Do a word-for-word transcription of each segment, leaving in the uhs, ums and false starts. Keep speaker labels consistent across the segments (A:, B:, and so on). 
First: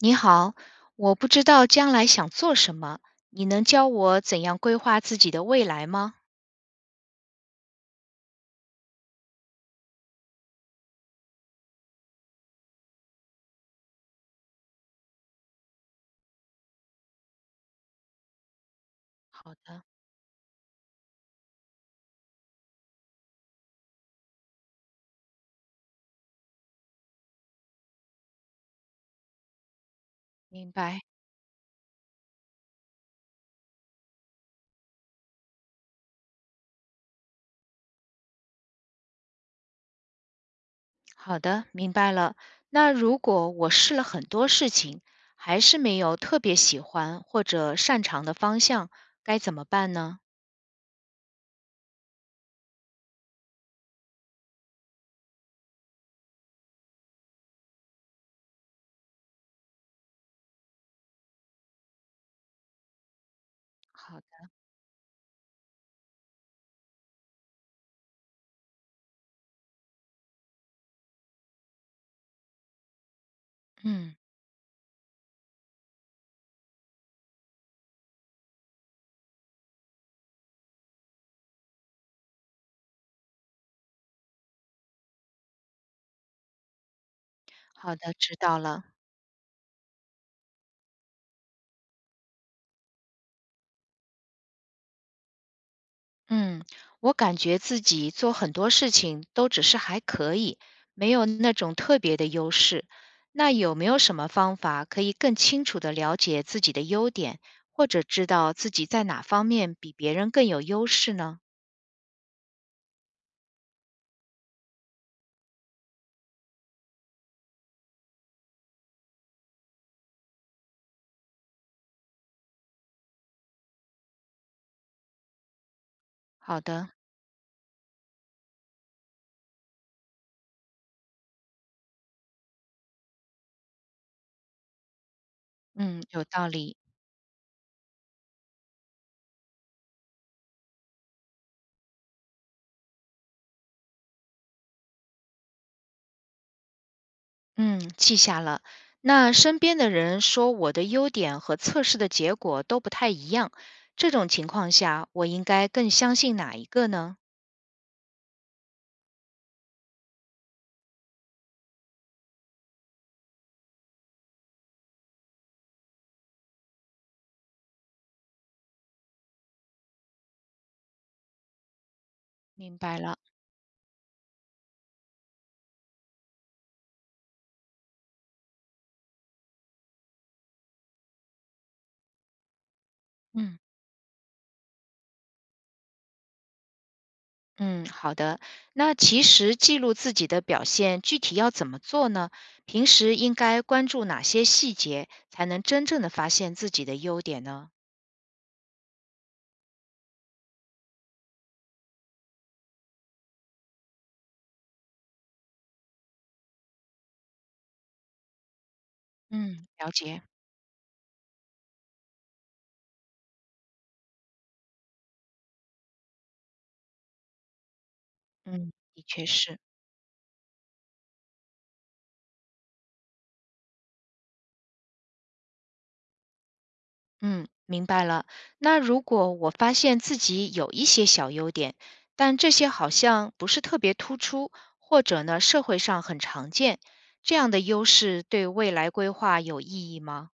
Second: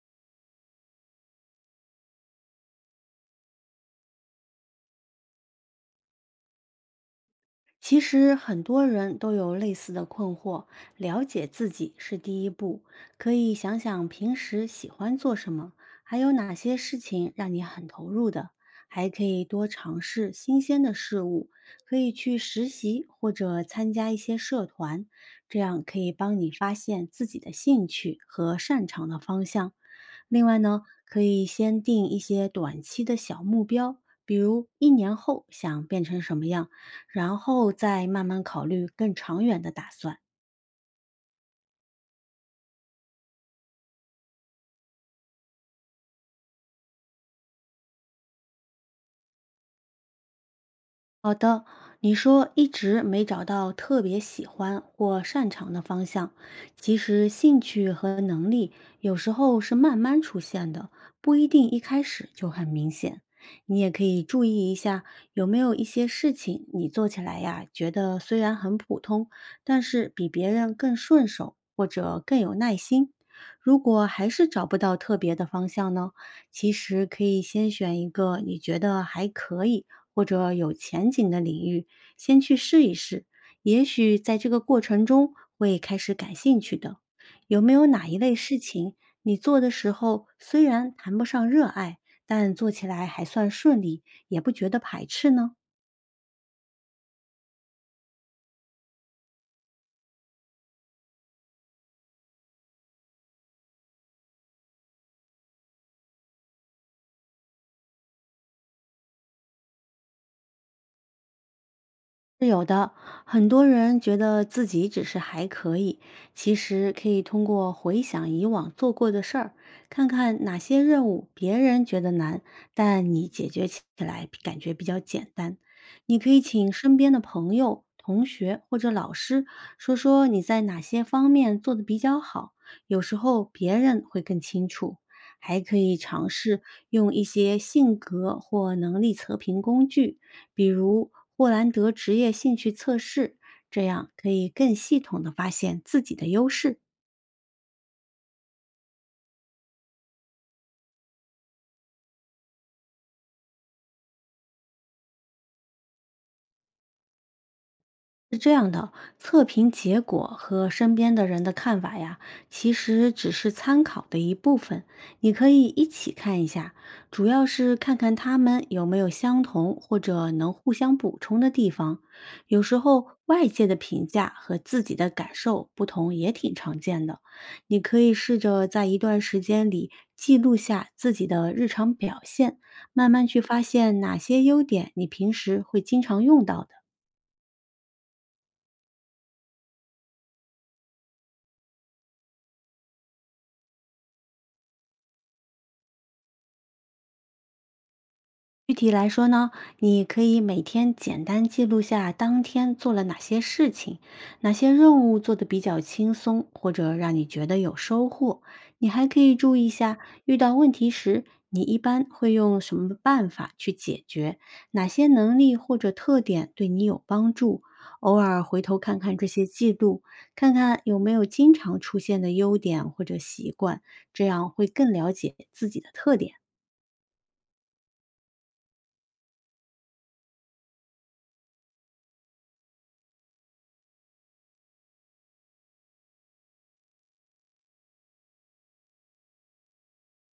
A: 你好，我不知道将来想做什么，你能教我怎样规划自己的未来吗？
B: 其实很多人都有类似的困惑，了解自己是第一步。可以想想平时喜欢做什么，还有哪些事情让你很投入的，还可以
A: 好
B: 多
A: 的，
B: 尝试新鲜的事物，可以去实习或者参加一些社团，这样可以帮你发现自己的兴趣和擅长的方向。另外
A: 明
B: 呢，
A: 白。
B: 可以先定一些短期的小目标，比如一年后想变成什么样，然后再慢慢考虑更长远的打算。
A: 好的，明白了。那如果我试了很多事情，还是没有特别喜欢或者擅长的方向，该怎么办呢？
B: 好的，你说一直没找到特别喜欢或擅长的方向，其实兴趣和能力有时候是慢慢出现的，不一定一开始就很明显。你也可
A: 好
B: 以注
A: 的。
B: 意一下，有没有一些事情你做起来呀，觉得虽然很普通，但是比别人更顺手或者更有耐心。如果
A: 嗯，
B: 还是找不到特别的方向呢，其实可以先选一个你觉得还可以。或者有前景的领域，先去试一试，也许在这个过程中会开始感兴趣的。有没有
A: 好
B: 哪
A: 的，
B: 一类
A: 知
B: 事
A: 道了。
B: 情你做的时候虽然谈不上热爱，但做起来还算顺利，也不觉得排斥呢？
A: 嗯，我感觉自己做很多事情都只是还可以，没有那种特别的优势。那有没有什么方法可以更清楚地了解自己的优点，或者知道自己在哪方面比别人更有优势呢？
B: 是有的，很多人觉得自己只是还可以，其实可以通过回想以往做过的事儿，看看哪些任务别人觉得难，但你解决起来感觉比较简单。你可以
A: 好
B: 请
A: 的。
B: 身边的朋友、同学或者老师说说你在哪些方面做得比较好，有时候别人会更清楚。还可以
A: 嗯，有
B: 尝
A: 道
B: 试
A: 理。
B: 用一些性格或能力测评工具比如霍兰德职业兴趣测试，这样可以更系统的发现自己的优势。
A: 嗯，记下了。那身边的人说我的优点和测试的结果都不太一样，这种情况下，我应该更相信哪一个呢？
B: 是这样的，测评结果和身边的人的看法呀，其实只是参考的一部分，你可以一起看一下，主要是看看他们有没有相同或者能互相补充的地方。有时
A: 明白
B: 候
A: 了。
B: 外界的评价和自己的感受不同也挺常见的，你可以试着在一段时间里记录下自己的日常表现，慢慢去
A: 嗯。
B: 发现哪些优点你平时会经常用到的。
A: 嗯，好的。那其实记录自己的表现，具体要怎么做呢？平时应该关注哪些细节，才能真正的发现自己的优点呢？
B: 具体来说呢，你可以每天简单记录下当天做了哪些事情，哪些任务做得比较轻松，或者让你觉得有收获。你还可以注意
A: 嗯，
B: 一
A: 了
B: 下，
A: 解。
B: 遇到问题时，你一般会用什么办法去解决，哪些能力或者特点对你有帮助。偶尔回
A: 嗯，
B: 头看
A: 的
B: 看
A: 确
B: 这些
A: 是。
B: 记录，看看有没有经常出现的优点或者习惯，这样会更了解自己的特点。
A: 嗯，明白了。那如果我发现自己有一些小优点，但这些好像不是特别突出，或者呢，社会上很常见，这样的优势对未来规划有意义吗？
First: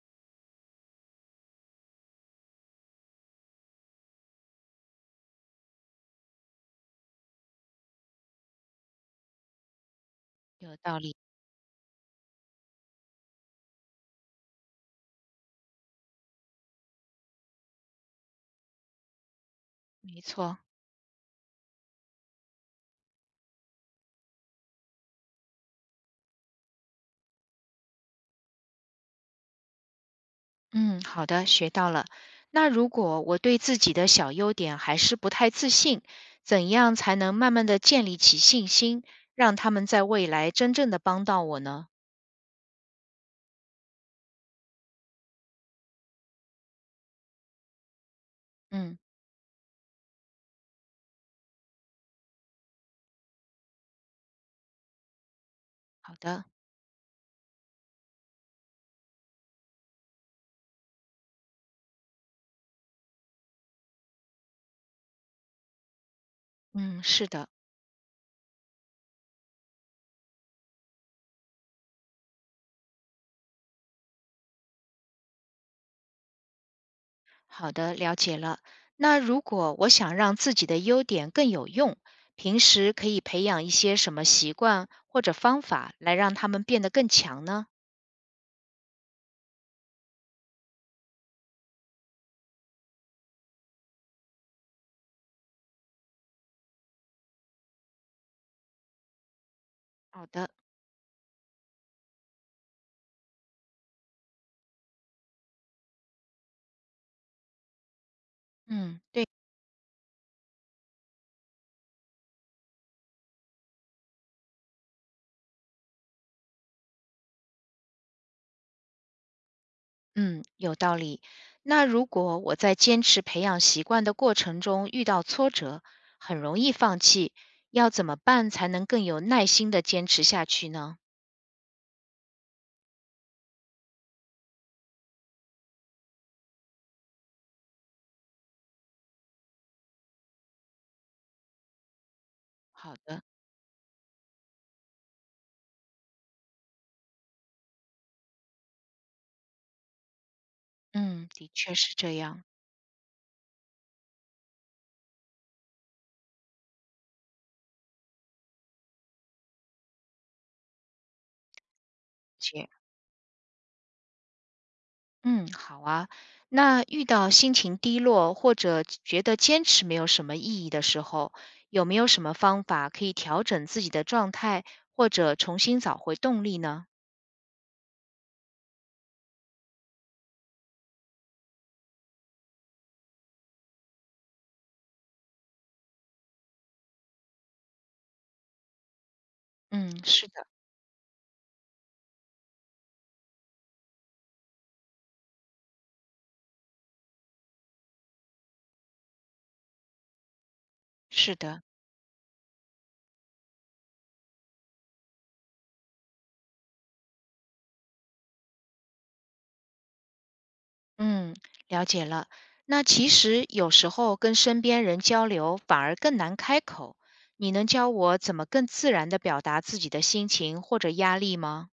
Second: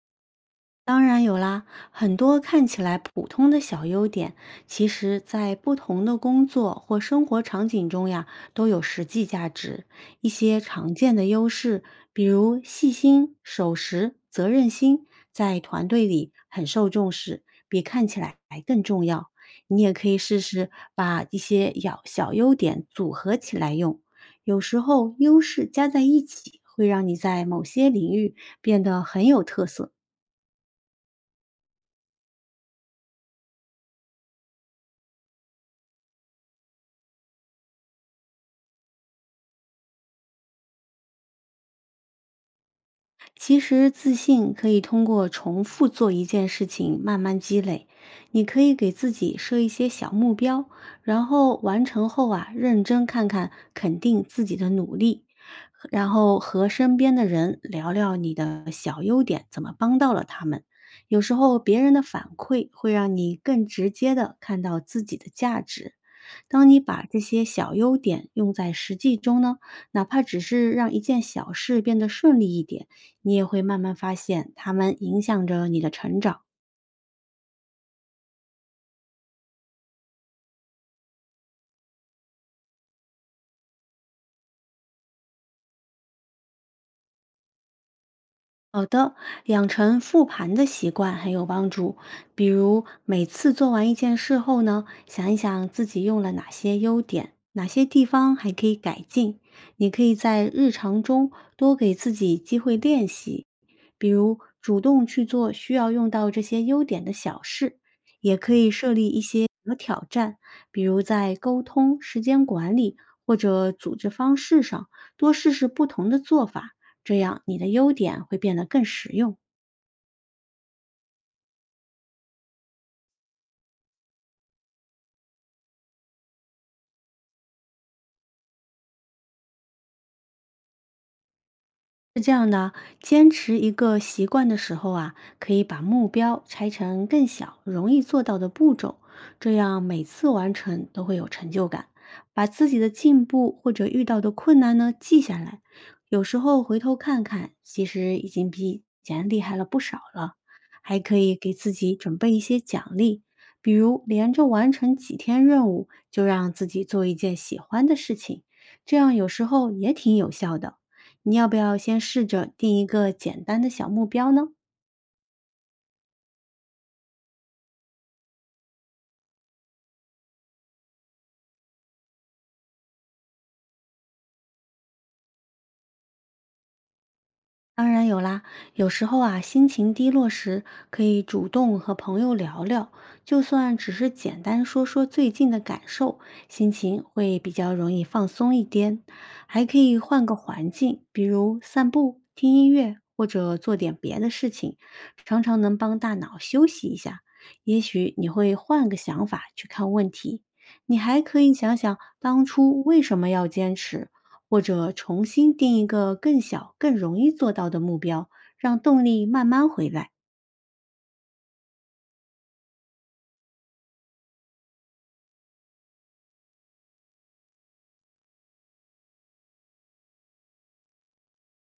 B: 当然有啦，很多看起来普通的小优点，其实在不同的工作或生活场景中呀，都有实际价值。一些
A: 有
B: 常
A: 道
B: 见
A: 理。
B: 的优势，比如细心、守时、责任心，在团队里很受重视，比看起来还更重要。你也可以
A: 没
B: 试
A: 错。
B: 试把一些小小优点组合起来用，有时候优势加在一起，会让你在某些领域变得很有特色。
A: 嗯，好的，学到了。那如果我对自己的小优点还是不太自信，怎样才能慢慢的建立起信心，让他们在未来真正的帮到我呢？
B: 其实自信可以通过重复做一件事情慢慢积累。你可以给
A: 嗯，
B: 自己设一些小目标，然后完成后啊，认真看看，肯定自己的努力，然
A: 好
B: 后
A: 的。
B: 和身边的人聊聊你的小优点，怎么帮到了他们。有时候别人的反馈会让你更直接的看到自己的价值。当你
A: 嗯，
B: 把这
A: 是
B: 些
A: 的。
B: 小优点用在实际中呢，哪怕只是让一件小事变得顺利一点，你也会慢慢发现它们影响着你的成长。
A: 好的，了解了。那如果我想让自己的优点更有用，平时可以培养一些什么习惯或者方法来让他们变得更强呢？
B: 好的，养成复盘的习惯很有帮助。比如每次做完一件事后呢，想一想自己用了哪些优点，哪些地方还可以改进。你可以
A: 好
B: 在
A: 的。
B: 日常中多给自己机会练习，比如主动去做需要用到这些优点的小事，也可以设
A: 嗯，
B: 立一
A: 对。
B: 些，比如在沟通、时间管理或者组织方式上，多试试不同的做法，这样你的优点会变得更实用。
A: 嗯，有道理。那如果我在坚持培养习惯的过程中遇到挫折，很容易放弃，要怎么办才能更有耐心的坚持下去呢？
B: 是这样的，坚持一个习惯的时候啊，可以把目标拆成更小、容易做到的步骤，这样每次完成都会有成就感。把自己的
A: 好的。
B: 进步或者遇到的困难呢记下来，有时候回头看看，其实已经比以前厉害了不少了。还可
A: 嗯，
B: 以给
A: 的
B: 自
A: 确是
B: 己准
A: 这
B: 备一
A: 样。
B: 些奖励，比如连着完成几天任务，就让自己做一件喜欢的事情，这样有时候也挺有效的。你要不要先试着
A: 姐，
B: 定一个简单的小目标呢？
A: 嗯，好啊。那遇到心情低落或者觉得坚持没有什么意义的时候，有没有什么方法可以调整自己的状态，或者重新找回动力呢？
B: 当然有啦，有时候啊，心情低落时可以主动和朋友聊聊，就算只是简单说说最近的感受，心情会比较容易放松一点。还可
A: 嗯，
B: 以换
A: 是
B: 个
A: 的。
B: 环境，比如散步、听音乐或者做点别的事情，常常能帮大脑休息一下。也许你会换个想法去看问题。你还
A: 是
B: 可以
A: 的。
B: 想想当初为什么要坚持，或者重新定一个更小、更容易做到的目标，让动力慢慢回来。
A: 嗯，了解了。那其实有时候跟身边人交流反而更难开口。你能教我怎么更自然的表达自己的心情或者压力吗？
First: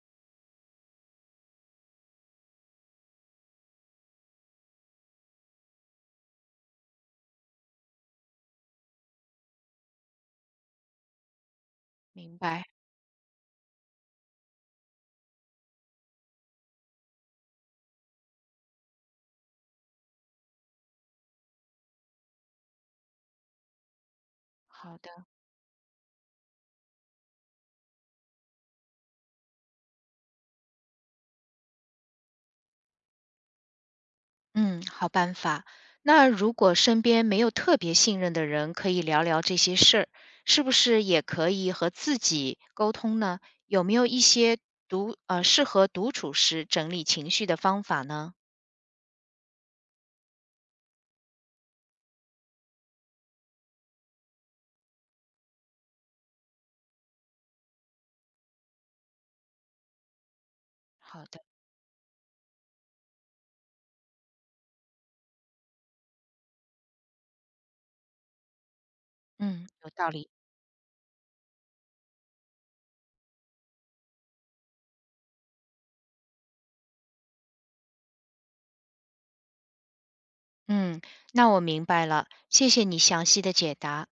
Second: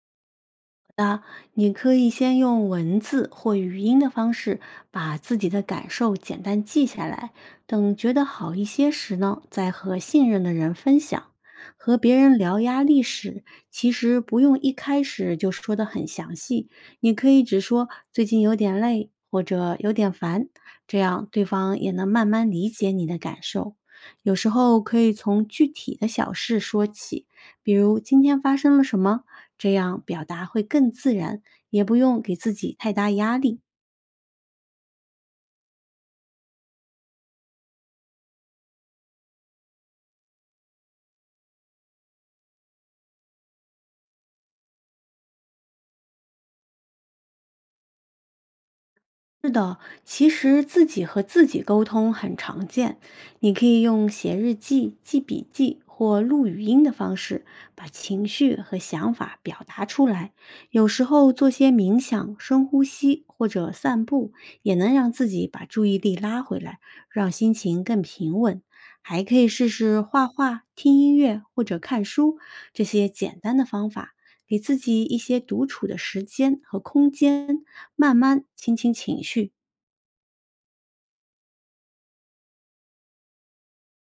B: 你可以先用文字或语音的方式把自己的感受简单记下来，等觉得好一些时呢，再和信任的人分享。和别人
A: 明
B: 聊
A: 白。
B: 压力时，其实不用一开始就说得很详细，你可以只说最近有点累或者有点烦，这样对方也能慢慢理解你的感受。有时候
A: 好
B: 可以
A: 的。
B: 从具体的小事说起，比如今天发生了什么，这样表达会更自然。也不用给自己太大压力。
A: 嗯，好办法。那如果身边没有特别信任的人，可以聊聊这些事儿，是不是也可以和自己沟通呢？有没有一些独呃适合独处时整理情绪的方法呢？
B: 是的，其实自己和自己沟通很常见。你可以用写日记、记笔记或录语音的方式，把情绪和想法表达出来。有时
A: 好
B: 候
A: 的。
B: 做些冥想、深呼吸或者散步，也能让自己把注意力拉回来，让心情更平稳。还可以
A: 嗯，
B: 试
A: 有
B: 试
A: 道
B: 画
A: 理。
B: 画、听音乐或者看书这些简单的方法，给自己一些独处的时间和空间。慢慢倾听情绪，
A: 嗯，那我明白了，谢谢你详细的解答。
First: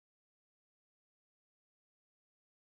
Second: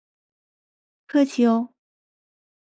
B: 客气哦。